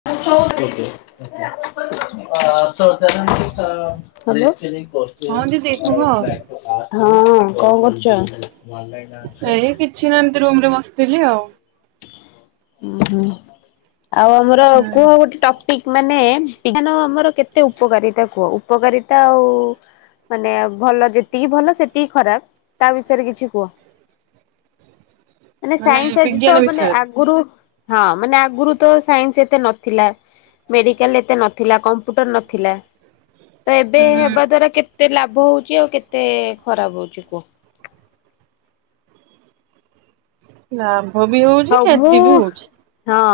[inaudible] [unintelligible] [unintelligible] ହଁ କଣ କରୁଚ? ହଁ ଦିଦି କୁହ ଏଇ କିଛି ନା ଏମିତି ରୁମ ରେ ବସିଥିଲି ଆଉ। ଉଁ ହୁଁ ଆଉ ଆମର ହୁଁ କୁହ ଗୋଟେ ଟପିକ ମାନେ ବିଜ୍ଞାନ ଆମର କେତେ ଉପକାରିତା କୁହ ଉପକାରିତା ଆଉ ମାନେ ଭଲ ଯେତିକି ଭଲ ସେତିକି ଖରାପ ତା ବିଷୟରେ କିଛି କୁହ? ମାନେ ସାଇନ୍ସ ଆଜି ତ ବିଜ୍ଞାନ ମାନେ ବିଷୟରେ ଆଗରୁ ହଁ ମାନେ ଆଗରୁ ତ ସାଇନ୍ସ ଏତେ ନଥିଲା। ମେଡ଼ିକାଲ ଏତେ ନଥିଲା, କମ୍ପ୍ୟୁଟର ନଥିଲା। ଏବେ ହୁଁ। ହେବା ଦ୍ଵାରା କେତେ ଲାଭ ହଉଛି ଆଉ କେତେ ଖରାପ ହଉଛି କୁହ? [inaudible] ହଉ, ମୁଁ କ୍ଷତି ବି ହଉଛି ହଁ,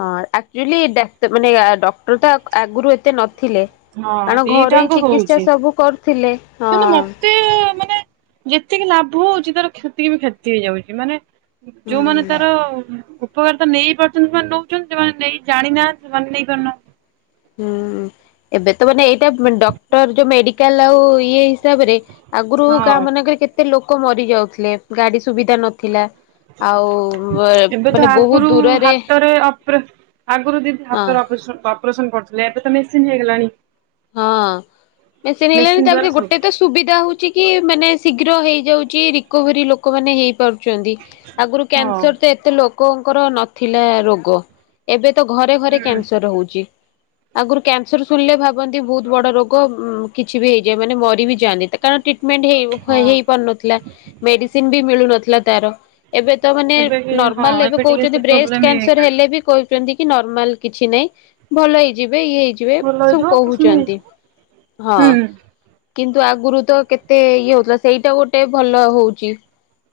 ହଁ ଆକ୍ଚ୍ଯୁଆଲି ଡା ମାନେ ଡକ୍ଟର ତ ଆଗରୁ ଏତେ ନ ଥିଲେ ହଁ କାଣ ଘରୋଇ ଦିଟାଙ୍କ ଚିକିତ୍ସା ହଉଛି। ସବୁ କରୁଥିଲେ ହଁ। ଏଁ ମାନେ ଯେତିକି ଲାଭ ହୋଇଚି ତାର କ୍ଷତିବି ଫ୍ୟାଚି ହେଇଯାଉଛି ମାନେ ଉଁ ଯୋଉମାନେ ହୁଁ ତାର ଉପକାରିତା ନେଇ ପାରୁଚନ୍ ନାଁ ନୋଉଚନ୍ ସେମାନେ ନେଇ ଜାଣିନାହାଁନ୍ତି ସେମାନେ ନେଇପାରୁନାହାନ୍ତି। ହୁଁ ଏବେ ତ ମାନେ ଏଇଟା ମାନ୍ ଡକ୍ଟର ଯୋଉ ମେଡ଼ିକାଲ୍ ଆଉ ଇଏ ତାଆବରେ ଆଗରୁ ଗାଁ ହଁ ମାନଙ୍କରେ କେତେ ଲୋକ ମରି ଯାଉଥିଲେ ଗାଡ଼ି ସୁବିଧା ନଥିଲା। ଆଉ ମାଏ ଏବେ ତ ମାନେ ବହୁତ୍ ଦୂରରେ ଆଗୁରୁ ଦିଦି ହଁ ହାତରେ ଅପରେସନ୍ ଅପରେସନ୍‌ କରୁଥିଲେ ଏବେ ତ ମେସିନ୍ ହେଇଗଲାଣି। ହଁ ମେସିିନ୍ ମେସିନ ହେଲାଣିି ତା ପରେ ଦ୍ଵାରା ସବୁ ଗୋଟେ ତସ୍ ସୁବିଧା ହୋଉଛି କି ମାନେ ଶୀଘ୍ର ହେଇଯାଉଛି ରିକଭରି ଲୋକମାନେ ହେଇ କରୁଚନ୍ତି ଆଗରୁ ହଁ କ୍ୟାନ୍ସର୍ ତେ ଏତେ ଲୋକଙ୍କର ନଥିଲା ରୋଗ। ଏବେ ତ ଘରେ ଘରେ ହୁଁ କ୍ୟାନ୍ସର ହୋଉଚି ଆଗରୁ କ୍ୟାନ୍ସର ଶୁଣିଲେ ଭାବ୍ କୁହନ୍ତି ଭୋହୁତ ବଡ଼ ରୋଗ ଉଁ କିଛି ବି ହେଇଯାଏ ମାନେ ମରିବି ଯାଆନ୍ତି ତା କାରଣ ଟ୍ରିଟମେଣ୍ଟ ହେଇବୁ ହୋଏ ହଁ ହେଇପାରୁନଥିଲା ମେଡ଼ିସିନ୍ବବି ମିଳୁନଥିଲା ତାର। ଏବେ ତ ମାନେ ଏବେ କି ହଁ ନର୍ମାଲେ ଏବେ ଟିକେ ସେ କହୁଛନ୍ତି ବ୍ରେଷ୍ଟ ପ୍ରୋବ୍ଲେମ ଇଏ କ୍ୟାନସର୍ ହେଇଗଲାଣି। ହେଲେବି କୋଉ କେମ୍ଦିକି ନରମାଲ କିଛି ନାଇ ଭଲ ହେଇଯିବେ ଇଏ ହେଇଯିବେ ଭଲ ସୁବୁ ହେଇଯିବ ଅପରେସନ ହେଇଯିବ। କହୁଚନ୍ତି ହଁ। ହୁଁ କିନ୍ତୁ ଆଗୁରୁ ତ କେତେ ଇଏ ହଉଥିଲା ସେଇଟା ଗୋଟେ ଭଲ ହଉଚି।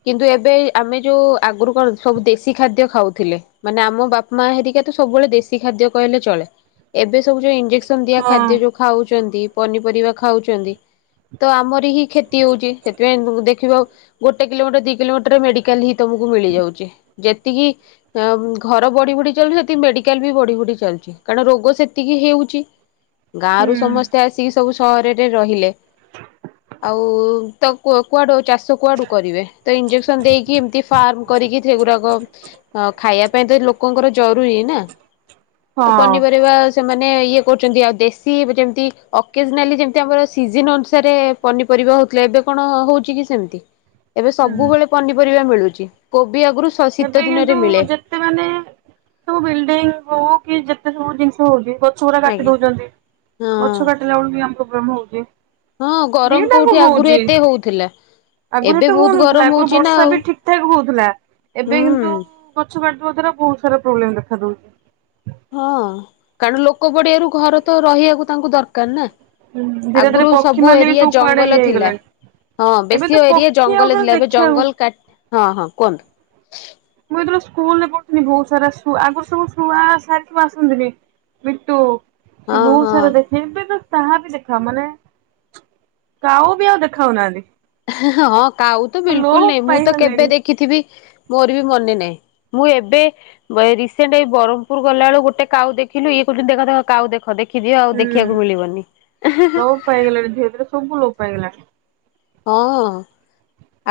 କିନ୍ତୁ ଏବେ ଆମେ ଯୋଉ ଆଗୁରୁ କଣ ସବୁ ଦେଶୀ ଖାଦ୍ୟ ଖାଉଥିଲେ। ମାନେ ଆମ ବାପ୍ ମା ହେରିକାତ ସବୁବେଳେ ଦେଶୀ ଖାଦ୍ୟ କହିଲେ ଚଳେ ଏବେସବୁ ଯେଉ ଇ ଇଜେକ୍ସନ୍ ଦିଆ ହଁ ଖାଦ୍ୟଯୋଉ ଖାଉଚନ୍ତି ପନିପରିବା ଖାଉଚନ୍ତି ତ ଆମର କି କି କ୍ଷତି ହଉଚି ସେଥିପାଇଁ [unintelligible] ଦେଖିବ ଗୋଟେ କିଲୋମିଟର ଦି କିଲୋମିଟର ମେଡ଼ିକାଲ ହିଁ ତମକୁ ମିଳିଯାଉଚି ଯେତିକି ୟାମ୍ ଘର ବଢ଼ି ବଢ଼ି ଚାଲୁଚି ସେତିକି ମେଡ଼ିକାଲ୍ ବି ବଢ଼ି ବଢ଼ି ଚାଲୁଛି କାରଣ ରୋଗ ସେତିକି ହେଉଛି। ଗାଁରୁ ହୁଁ ସମସ୍ତେ ଆସିକି ସବୁ ସହରରେ ରହିଲେ। ଆଉ ତ କୁଅ କୁଆଡ଼ୁ ଆଉ ଚାଷ୍ ସେ କୁଆଡ଼ୁ କରିବେ ତେ ଇଞ୍ଜେକ୍ସନ୍ ଦେଇକି ଏମ୍ତି ଫାର୍ମ କରିକି ସେଗୁରାକ ହଁ ଖାଇବା ପାଇଁତ ଲୋକଙ୍କର ଜରୁରୀ ନା ତ ହଁ ପନିପରିବା ତେମାନେ ଇଏ କରୁଚନ୍ତି ଆଉ ଦେଶ୍ ସିବ୍ ଯେମ୍ତି ଅକେଜ୍ନାଲି ଯେମ୍ତି ଆମର ସିଜିନ୍ ଅନୁସାରେ ପନିପରିବା ହଉଥିଲା। ଏବେ କଣ ହଉଚିକି ସେମ୍ତି? ଏବେ ହୁଁ ସବୁବେଳେ ପନିପରିବା ମିଳୁଚୀ କୋବି ଆଗୁରୁ ଏବେ କିନ୍ତୁ ଯେତ୍ ସେମାନେ [inaudible] ସବୁ ବିଲ୍ଡିଙ୍ଗ୍ ହଉ କି ଯେତେ ସବୁ ଜିନିଷ ହଉଚି ଗୋ ପୁରା କାଟି ଆଜ୍ଞା ଦଉଚନ୍ତି। ହଁ ଗଛ କାଟିଲା ବେଳୁ ବି ଆମ [unintelligible] ପ୍ରମ ହଉଛି ହଁ ଗରମ୍ କୋଉଠି ଆଗୁରୁ ଏତେ ହୋଉଥିଲା। ଆଗୁରୁ ଏତେ ହଉନଥିଲା। ଆଗରୁ ଆଉ ବର୍ଷାବି ଠିକ୍ ଠାକ୍ ହଉଥିଲା। ଏବେ କିନ୍ତୁଉ ହୁଁ ଗଛ କାଟିବା ଦ୍ଵାରା ବହୁତ୍ ସାରା ପ୍ରୋବ୍ଲେମ୍ ଦେଖା ଦଉଚି। ହଁ କାରଣ ଲୋକ ପଡ଼ିଆରୁ ଘରତ ରହିୟାକୁ ତାଙ୍କୁ ଦରକାର ନା? ଦଉଛି ଧୀରେ ଧୀରେ ଆଗୁରୁ ପକ୍ଷୀ ସବୁ ମାନେ ବି ଏରିଆ ସବୁ କୁଆଡେ ଜଙ୍ଗଲ ଇଏ ଥିଲା। ହେଇଗଲାଣି। ହଁ ଏବେ ତ ବେଶୀ ଏରିଆ ପକ୍ଷୀ ଆଉ ଜଙ୍ଗଲ ଟୋଟାଲି ଥିଲା। ଏବେ ଦେଖିବାକୁ ଜଙ୍ଗଲ କାଟ୍, ହଁ ହଁ କୁହନ୍ତୁ। ମୁଁ ଏତେବେଳେ ସ୍କୁଲରେ ପଢ଼ୁଥିଲି ଭୋଉତ୍ ସାରା ଶୁଆ ଆଗୁରୁ ସବୁ ଶୁଆ ସାରି ସବୁ ଆସନ୍ତିନି। ମିଟୁ ସବ୍ ହଁ ବହୁ ହଁ ସାରା ଦେଖ୍ ହେବେ ତ ତାହାବି ଦେଖ ମାନେ [inaudible] କାଉବି ଆଉ ଦେଖାହଉନାହାନ୍ତି। ହେଁହଁ ହଁ କାଉ ତ ବିଲ୍କୁଲ୍ ଲୋପ ନାଇଁ। ମୁଁ ତ ପାଇଗଲେଣି କେବେ ଦେଖିଥିବି ମୋରବି ମନେ ନାଇଁ। ମୁଁ ଏବେ ବଏ ରିସେଣ୍ଟ ଏଇ ବରମ୍ପୁର୍ ଗଲାବେଳୋ ଗୋଟେ କାଉ ଦେଖିଲୀ ଇଏ କହୁଛନ୍ତି ଦେଖ ଦେଖ କାଉ ଦେଖ ଦେଖ୍ ଦେଖିଦିଅ ଆଉ ହୁଁ। ଦେଖିବାକୁ ମିଳିବନି ହେହେହେ। ଲୋପ ପାଇଗଲାଣି ଧିରେ ଧରେ ସବୁ ଲୋପ ପାଇଗଲାଣି। ହଁ।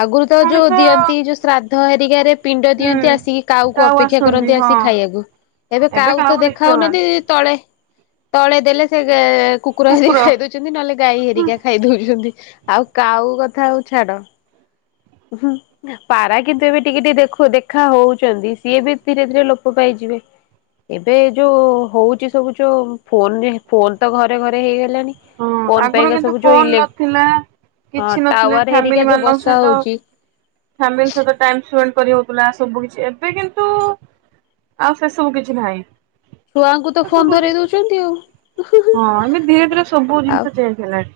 ଆଗରୁ ତ ଯୋଉ ମଣିଷ ଦିଅନ୍ତି ଯୋଉ ଶ୍ରାଦ୍ଧ ହରିକାରେ ପିଣ୍ଡ ହୁଁ। ଦିଅନ୍ତି ଆସିକି କାଉକୁ କାଉ ଅପେକ୍ଷା ଆସନ୍ତି କରନ୍ତି ହଁ ଆସିିକି ଖାଇବାକୁ ଏବେ କାଉତ କାହାକୁ ଦେଖି ଦେଖା ହବନି ହଉନାହାନ୍ତି ତଳେ ତଳେ ଦେଲେ ସେ କୁକୁର ଆସିକି ଖାଇଦଉଛନ୍ତି ନହେଲେ ଗାଈ ହେରିକା ଖାଇ ଦଉଛନ୍ତି ଆଉ କାଉ କଥା ହୋଉ ଛାଡ। ହୁଁ। ପାରା କିନ୍ତୁ ଏବେ ଟିକେ ଟିକେ ଦେଖ ଦେଖା ହଉଛନ୍ତି ସିଏବି ଧୀରେ ଧୀରେ ଲୋପ ପାଇଯିବେ। ଏବେ ଯୋଉ ହଉଚି ସବୁ ଯୋଉ ଫୋନରେ ଫୋନତ ଘରେ ଘରେ ହେଇଗଲାଣି। ହଁ ଫୋନ ଆଗରୁ ପାଇଁକା କିନ୍ତୁ ସବୁ ଯୋଉ ଫୋନ ଇଲେ ନଥିଲା। କିଛି ନଥିଲା ଟାୱାର ହେରିକା ଫ୍ୟାମିଲି ଯୋଉ ମାନଙ୍କ ବସା ସହିତ ହଉଛି। ଫାମିଲି ସହିତ ଟାଇମସ୍ପେଣ୍ଡ କରି ହଉଥିଲା ସବୁ କିଛି ଏବେ କିନ୍ତୁ ଆଉ ସେ ସବୁ କିଛି ନାହିଁ। ଛୁଆଙ୍କୁତ ଫୋନ ସବୁ ଧରେଇ ଜିନିଷ ଦଉଛନ୍ତି ଆଉ ହୁଁ ହୁଁ ହଁ ଏବେ ଧୀରେ ହୁଁ। ଧୀରେ ସବୁ ଜିନିଷ ଚେଞ୍ଜ ହେଲାଣି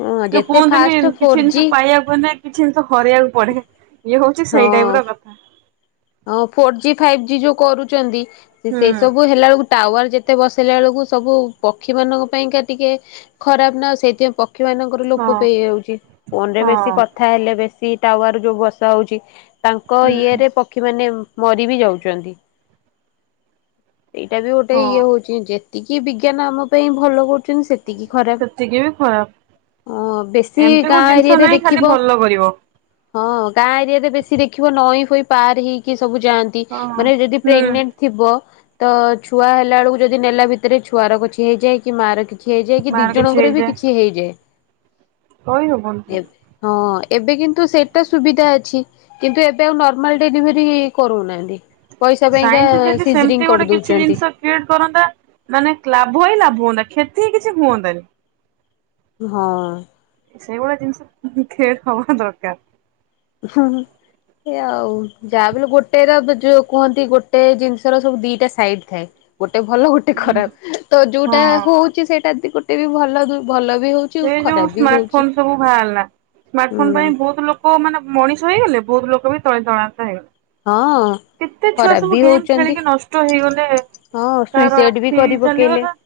ହଁ ଯଉ ଯେତେ କୁହନ୍ତିନି ଫାଷ୍ଟ କିଛି ଫୋର ଜି ଜିନିଷ ପାଇବାକୁନି ହେନେ କିଛି ଜମିଷ ହରେଇବାକୁ ପଡେ ଇଏ ହଉଛି ହଁ ସେଇ ଟାଇପ ର କଥା। ହଁ ଫୋର ଜି ଫାଇଭ୍ ଜି ଯୋଉ କରୁଛନ୍ତି ହୁଁ ସେଇ ସବୁ ହେଲା ବେଳକୁ ଟାୱାର ଯେତେ ବସେଇଲା ବେଳକୁ ସବୁ ପକ୍ଷୀ ମାନଙ୍କ ପାଇଁକା ଟିକେ ଖରାପ ନା ଆଉ ସେଇଥିପାଇଁ ପକ୍ଷୀ ମାନଙ୍କର ହଁ ଲୋପ ପାଇଯାଉଛି ଫୋନ ରେ ବେଶୀ ହଁ କଥା ହେଲେ ବେଶି ଟାୱାର ଯୋଉ ବସା ହଉଛି ତାଙ୍କ ହୁଁ ଇଏରେ ପ ପକ୍ଷୀ ମାନେ ମରି ବି ଯାଉଛନ୍ତି ସେଇଟା ବି ଗୋଟେ ହଁ ଇଏ ହଉଛି। ଯେତିକି ବିଜ୍ଞାନ ଆମ ପାଇଁ ଭଲ କରୁଛନ୍ତି ସେ ସେତିକି ସେତିକି ବି ଖରାପ ଓ ବେଶୀ ଏମିତି କୋଉ ଗାଁ ଜିନିଷ ଏରିଆରେ ନାହିଁ ଖାଲି ଦେଖିବ ଭଲ କରିବ। ହଁ ଗାଁ ଏରିଆରେ ବେଶୀ ଦେଖିବ ନଈ ଫଇ ପାର ହେଇକି ସବୁ ଯାଆନ୍ତି। ହଁ ମାନେ ଯଦି ହୁଁ ପ୍ରେଗନେଣ୍ଟ ଥିବ ତ ଛୁଆ ହେଲା ବେଳକୁ ଯଦି ନେଲା ଭିତରେ ଛୁଆର କିଛି ହେଇଯାଏ କି ମାଆର କି କିଛି ହେଇଯାଏ କି ବାହାର କିଛି ଦିଜଣଙ୍କର ବି ହେଇଯାଏ କିଛି ହେଇଯାଏ। କହି ହବ ନି। ଏବ୍ ହଁ ଏବେ କିନ୍ତୁ ସେଇଟା ସୁବିଧା ଅଛି କିନ୍ତୁ ଏବେ ଆଉ ନ ନର୍ମାଲ୍ ଡେଲିଭରି କରୁନାହାନ୍ତି ପଇସା ପାଇଁକା ସାଇନ୍ସ ଯଦି ସେମିତି ସିଜରିଂ ଗୋଟେ କିଛି କରିଦେଉଛନ୍ତି। ଜିନିଷ କରନ୍ତା ମାନେ ଲାଭ ହିଁ ଲାଭ ହୁଅନ୍ତା କ୍ଷତି ହିଁ କିଛି ହୁଅନ୍ତାନି। ହଁ। ସେଇଭଳିଆ ଜିନିଷ ଖଡ ହବା ଦରକାର। ହୁଁ ହୁଁ ସେଇଆ ଆଉ। ଯାହା ବି ହେଲେ ଗୋଟେ ର ଯୋଉ କୁହନ୍ତି ଗୋଟେ ଜିନିଷ ର ସବୁ ଦିଟା ସାଇଡ ଥାଏ ଗୋଟେ ଭଲ ଗୋଟେ ଗୋଟେ ହୁଁ। ଖରାପ ତ ଯୋଉଟା ହଁ ହଉଛି ସେଇଟାଦି ଗୋଟେ ବି ଭଲ ଭଲ ବି ହଉଛି। ଏ ଯୋଉ ଖରାପ ବି ସ୍ମାର୍ଟ ହଉଛି ଫୋନ ସବୁ ବାହାରିଲା ସ୍ମାର୍ଟ ଫୋନ ପାଇଁ ହୁଁ ବହୁତ ଲୋକ ଲୋକ ମାନେ ମଣିଷ ହେଇଗଲେ ବହୁତ ଲୋକ ବି ତଳି ତଳାନ୍ତ ହେଇଗଲେ। ହଁ। କେତେ ଛୁଆ ଖରାପ ସବୁ ବି ଗେମ୍ ହଉଛନ୍ତି ଖେଳିକି ନଷ୍ଟ ହେଇଗଲେ। ହଁ। କାହାର ସୁଇସାଇଡ ବି ଆଖି କରି ପକେଇଲେ। ଚାଲିଗଲା।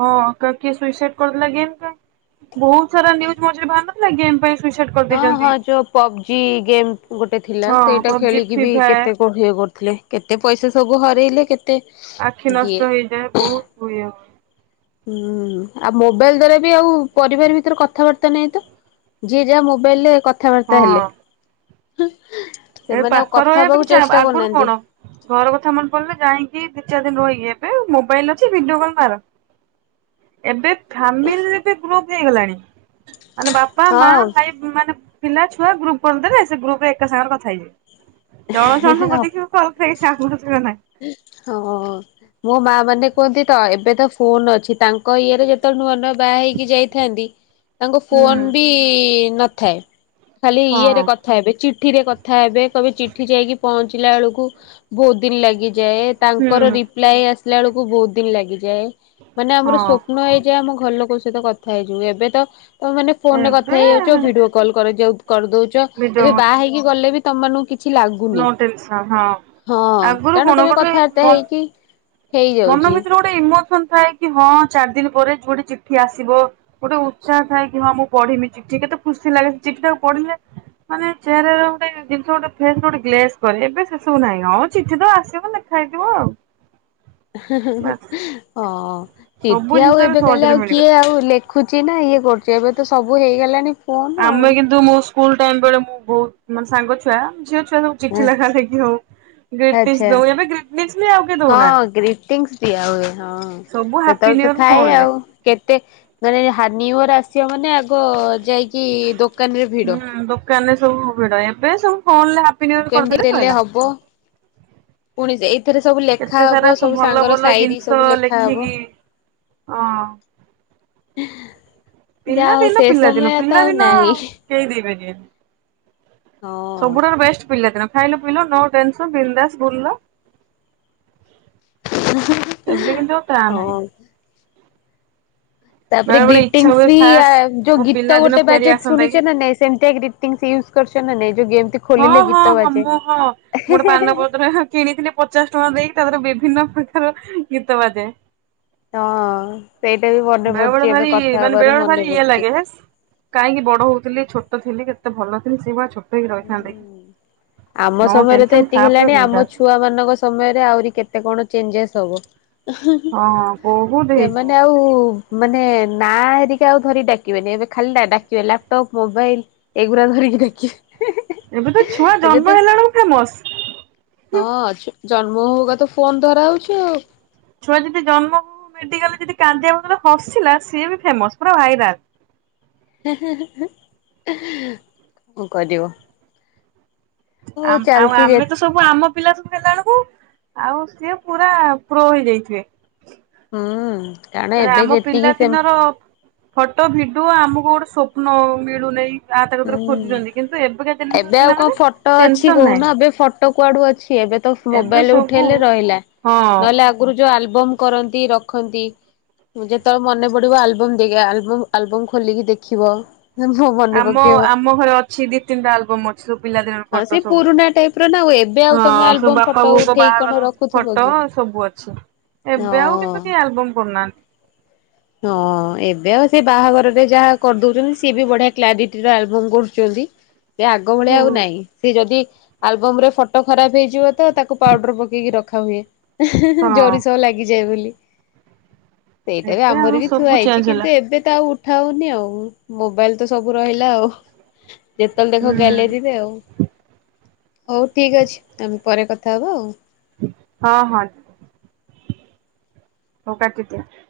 ହଁ କିଏ ସୁଇସାଇଡ କରିଦେଲା ଗେମ୍ ପାଇଁ ବହୁତ ସାରା ନିୁଜ ମଝିରେ ବାହାରି ନଥିଲା ଗେମ ପାଇଁ ସୁଇସାଇଡ ହଁ ହଁ କରିଦେଇଛନ୍ତି। ଯୋଉ ପବଜି ଗେମ୍ ଗୋଟେ ଥିଲା ହଁ ସେଇଟା ପବଜି ଖେଳିକି ଫ୍ରି ବି ଫାୟାର କେତେ ବହେ କରୁଥିଲେ କେତେ ପଇସା ସବୁ ହରାଇଲେ କେତେ ଆଖି ଯିଏ ନଷ୍ଟ ହେଇଯାଏ ବହୁତ ହୁଏ ହଏ ହୁଁ ଆଉ ମୋବାଇଲ ଦ୍ଵାରା ବି ଆଉ ପରିବାର ଭିତରେ କଥାବାର୍ତ୍ତା ନାହିଁ ତ? ଯିଏ ଯାହା ମୋବାଇଲ ରେ କଥାବାର୍ତ୍ତା ହଁ ହେଲେ। ଏ ସେମାନେ ଆଉ ପାଖ କଥା ରହିବା ତ ହବାକୁ କିଛି ଚେଷ୍ଟା ଆଗରୁ କରୁନାହାନ୍ତି କଣ? ଘର କଥା ମନେ ପଡ଼ଲେ ଯାଇକି ଦି ଚାରି ଦିନ ରହିକି ଏବେ ମୋବାଇଲ ଅଛି ଭିଡିଓ କଲ୍ ମାର ଏବେ ଫାମିଲି ଯେତେ ଗ୍ରୁପ ହେଇଗଲାଣି ମାନେ ବାପା ମା ହଁ ଭାଇ ମାନେ ପିଲା ଛୁଆ ଗ୍ରୁପ କରି ଦେଲେ ସେ ଗ୍ରୁପ ରେ ଏକା ସାଙ୍ଗରେ କଥା ହେଇଯାଏ ଜଣ ଜଣ କରି କି ଆଉ। [unintelligible] ହଁ ମୋ ମା ମାନେ କୁହନ୍ତି ତ ଏବେ ତ ଫୋନ୍ ଅଛି ତାଙ୍କ ଇଏରେ ଯେ ତ ନୂଆ ନୂଆ ବାହା ହେଇକି ଯାଇଥାନ୍ତି ତାଙ୍କ ହୁଁ ଫୋନ ବି ନଥାଏ। ଖାଲି ହଁ ଇଏରେ କ କଥା ହେବେ ଚିଠି ରେ କଥା ହେବେ କହିବେ ଚିଠି ଯାଇକି ପହଞ୍ଚିଲା ବେଳକୁ ବହୁତ ଦିନ ଲାଗିଯାଏ। ହୁଁ ତାଙ୍କର ରିପ୍ଲାଏ ଆସିଲା ବେଳକୁ ବହୁତ ଦିନ ଲାଗିଯାଏ ମାନେ ଆମର ହଁ ସ୍ୱପ୍ନ ହେଇ ଯେ ଆମ ଘର ଲୋକ ସହିତ କଥା ହେଇଯିବ ଏବେ ତ ମାନେ ଫୋନ ରେ କଥା ଏବେ ହେଇଯାଉଛ ଭିଡିଓ କଲ କରିଯାଉତ କରିଦଉଛ ଭିଡିଓ ଏବେ ବାହା ହେଇକି ଗଲେ ବି ତମମାନଙ୍କୁ କି କିଛି ଲାଗୁନି ନ ଟେନସନ ହଁ ହଁ ଆଗରୁ କାରଣ କଣ ତମେ ଗୋଟେ କଥାବାର୍ତା ମନ ହେଇକି ମନ ହେଇଯାଉଛି ଭିତରେ ଗୋଟେ ଇମୋସନ ଥାଏ କି ହଁ ଚାରି ଦିନ ପରେ ଯୋଡି ଚିଠି ଆସିବ ଗୋଟେ ଉତ୍ସାହ ଥାଏ କି ହଁ ମୁଁ ପଢିମି ଚିଠି କେତେ ଖୁସି ଲାଗେ ସେ ଚିଠି ତାକୁ ପଢିଲେ ମାନେ ଚେୟାର ର ଗୋଟେ ଜିନିଷ ଗୋଟେ ଫେସ ର ଗୋଟେ ଗ୍ଲେସ କରେ ଏବେ ସେସବୁ ନାହିଁ ହଉ ଚିଠି ତ ଆସିବ ଲେ ଖାଇଯିବ ଆଉ। ହଁ ବାସ୍। ସବୁ ଚିଠି ଆଉ ଜିନିଷ ଏବେ କାଲି ସହଜରେ ଆଉ କିଏ ମିଳିଗଲା। ଆଉ ଲେ ଖୁଚି ନା ଇଏ କରୁଛିୁ ଏବେ ତ ସବୁ ହେଇଗଲାଣି। ଫୋନ ଆମେ ଆଉ। କିନ୍ତୁ ମୋ ସ୍କୁଲ ଟାଇମ ବେଳେ ମୁଁ ବହୁତ ମାନେ ସାଙ୍ଗ ଛୁଆ ଝିଅ ଛୁଆ ସବୁ ଚିଠି ଲେଖା ଲେଖି ହଉ। ଗ୍ରୀଟିସ ଆଛା ଦଉ ଏବେ ଗ୍ରୀଟିସ ବି ଆଉ କିଏ ହଁ ଦଉନାହାନ୍ତି ଗ୍ରିଟିଙ୍ଗସ ଦିଆ ହୁଏ ହଁ। ସବୁ ହାପି ସେତେବେଳେ ତ ନିୟର ଥାଏ ଫୋନରେ। ଆଉ କେତେ ମାନେ ହାନି ଓନ୍ୟୁୟର୍ ଆସିବ ମାନେ ଆଗ ଯାଇକି ଦୋକାନ ରେ ଭିଡ। ହୁଁ ଦୋକାନରେ ସବୁ ଭିଡ଼ ଏବେ ସବୁ ଫୋନରେ ହାପିନ୍ୟୁୟର୍ କେମିତି କରିଦେଲେ ଦେଲେ ସଇଲା। ହବ ପୁଣି ଏଇଥିରେ ସବୁ ଲେଖା ଏତେ ସାରା ହବ ସବୁ ଭଲ ସାଙ୍ଗର ଭଲ ସାଇରି ଜିନିଷ ସବୁ ଲେଖା ହବ ଲେଖିକି ଅଁ। [inaudible] ପିଲା ଯାହା ହଉ ଦିନ ସେ ପିଲାଦିନ ସମୟ ତ ପିଲା ଆଉ ଦିନ ନାହିଁ କେହି ଦେଇ ପାରିବେନି। ହଁ। ସବୁଠାରୁ ବେଷ୍ଟ ପିଲା ଦିନ ଖାଇଲ ପିଇଲ ନୋ ଟେନସନ ବିନ୍ଦାସ୍‌ ବୁଲ। ଏବେ କିନ୍ତୁ ଆଉ ପ୍ରାନାହିଁ। ହଁ। ତାପରେ ବେଳେ ବେଳେ ଇଚ୍ଛା ଗ୍ରୀଟିଙ୍ଗସି ହୁଏ ବି ଆ ଖାସ୍ ଯୋଉ ମୋ ଗୀତ ପିଲାଦିନ ଗୋଟେ ଫେରି ବାଜେ ଆସନ୍ତା କି ଶୁଣିଛେ ନା ନାଇଁ ସେମିତିଆ ଗ୍ରୀ ଗ୍ରୀଟିଂଶ ୟୁଜ କରଛ ନା ନାଇ ଯୋଉ ଗେମ୍ତି ହଁ ହଁ ହଁ ମୁଁ ହଁ ମୁଁ ଗୋଟେ ପାନପତ୍ର ହ୍ନା କିଣିଥିଲି ପଚାଶ ଟଙ୍କା ଦେଇକି ତାତେର ବିଭିନ୍ନ ପ୍ରକାର ଗୀତ ବାଜେ। ହଁ ସେଇଟା ବି ମନେ [unintelligible] ବେଳେ ପଡୁଛି ବେଳେ ଏବେ ଭାରି କଥା ମାନେ ହବାରୁ ବେଳେ ମନେ ଭାରି ଇଏ ପଡୁଛି। ଲାଗେ ହେସ୍ କାହିଁକି ବଡ ହଉଥିଲି ଛୋଟ ଥିଲି କେତେ ଭଲ ଥିଲି ସେଭଳିଆ ଛୋଟହେଇକି ଥାନ୍ତେ କି ହୁଁ। ଆମ ନୋ ସମୟରେ ତ ଟେନସନ ଏତିକି ଖାଅ ପିଅ ହେଲାଣି ଆମ ବିନ୍ଦାସ। ଛୁଆ ମାନଙ୍କ ସମୟରେ ଆହୁରି କେତେ କଣ ଚେଞ୍ଜେସ୍ ହବ ହଁ ହଁ ବହୁତ ସେମାନେ ହେଇଯିବ। ଆଉ ମାନେ ନା ହେରିକା ଆଉ ଧରି ଡାକିବେନି ଏବେ ଖାଲି ଡ଼ାକିବେ ଲାପଟପ୍, ମୋବାଇଲ ଏଗୁରା ଧରିକି ଡାକିବେ। ଏବେ ତ ଛୁଆ ଏବେ ତ ଜନ୍ମ ହେଲାବେଳକୁ ଫେମସ ହଁ ଜନ୍ମ ହୋଉହୋଉ କା ତ ଫୋନ ଧରା ହଉଛି ଆଉ। ଛୁଆ ଯଦି ଜନ୍ମ ହୋଉ ହୋଉ ମେଡିକାଲରେ ଯଦି କାନ୍ଦିବା ବଦଳରେ ହସିଲା ସିଏ ବି ଫେମସ ପୁରା ଭାଇରାଲ। ହେଁ ହେଁ କଣ କରିବ। ହଉ ଆମ୍ ଆଉ ଚାଲିଛି ଯେ ଆମେ ତ ସବୁ ଆମ ପିଲା ସବୁ ହେଲା ବେଳକୁ ଆଉ ସିଏ ପୁରା ପ୍ରୋ ହେଇଯାଇଥିବେ। ହୁଁ। କାରଣ ମାନେ ଏବେ ଆମ ଯେତିକି ସେ ପିଲାଦିନର ଫଟୋ, ଭିଡିଓ ଆମକୁ ଗୋଟେ ସ୍ୱପ୍ନ ମିଳୁନେଇ। ଆ ତାଙ୍କ ଦରେ ହୁଁ। ଖୋଜୁଛନ୍ତି କିନ୍ତୁ ଏବେକା ଜେନେରେସନ ଏବେ ପିଲାମାନେ ଟେନସନ ନାହିଁ। ଫଟ କୁଆଡୁ ଅଛି ଏବେ ତ ଏବେ ମୋବାଇଲ ସବୁ ଉଠେଇଲେ ରହିଲା। ହଁ। ନହେଲେ ଆଗରୁ ଯୋଉ ଆଲବମ୍ କରନ୍ତି ରଖନ୍ତି। ଯେତେବେଳେ ମନେ ପଡିବ ଆଲବମ ଦେଇକି ଆଲବମ ଆଲବମ ଖୋଲିକି ଦେଖିବ ମୋ ମନେ ଆମ ପକେ ଆମ ଘରେ ଅଛି ଦି ତିନିଟା ଆଲବମ୍ ଅଛି ସବୁ ପିଲାଦିନର ହଁ ସେ ଫଟୋ ସବୁ ପୁରୁଣା ଟାଇପ ର ନା ଆଉ ଏବେ ଆଉ ହଁ ତମେ ସବୁ ଆଲବମ ବାପା ପା ଫଟୋ ବୋଉ ଙ୍କ ଉଠେଇକି କଣ ବାହାଘର ରଖୁଥିବ ଫଟୋ କି? ସବୁ ଅଛି, ଏବେ ଆଉ ହଁ କିନ୍ତୁ କେହି ଆଲବମ କରୁନାହାନ୍ତି। ହଁ ଏବେ ଆଉ ସେ ବାହାଘରରେ ଯାହା କରିଦଉଛନ୍ତି, ସିଏ ବି ବଢିଆ କ୍ଲାରିଟିର ଆଲବମ କରୁଛନ୍ତି। ସେ ଆଗ ଭଳିଆ ଆଉ ହଁ ନାଇଁ ସେ ଯଦି ଆଲବମ ରେ ଫଟୋ ଖରାପ ହେଇଯିବ ତ ତାକୁ ପାଉଡର ପକେଇକି ରଖା ହୁଏ। ହେଁ ହେଁ ଜରି ସହ ଲାଗିଯାଏ ବୋଲି ସେଇଟା ବି ଏବେ ଆଉ ଆମର ବି ସବୁ ଥୁଆ ଚେଞ୍ଜ ହେଇଛି ହେଲା କିନ୍ତୁ ଏ ଏବେ ତ ଆଉ ଉଠା ହଉନି ଆଉ ମୋବାଇଲ ତ ସବୁ ରହିଲା ଆଉ। ଯେତେବେଳେ ଦେଖ ହୁଁ ଗ୍ୟାଲେରୀରେ ଆଉ। ହଉ ଠିକ୍ ଅଛି, ଆମେ ପରେ କଥା ହବା ଆଉ। ହଁ ହଁ। ହଉ କାଟିଦିଅ।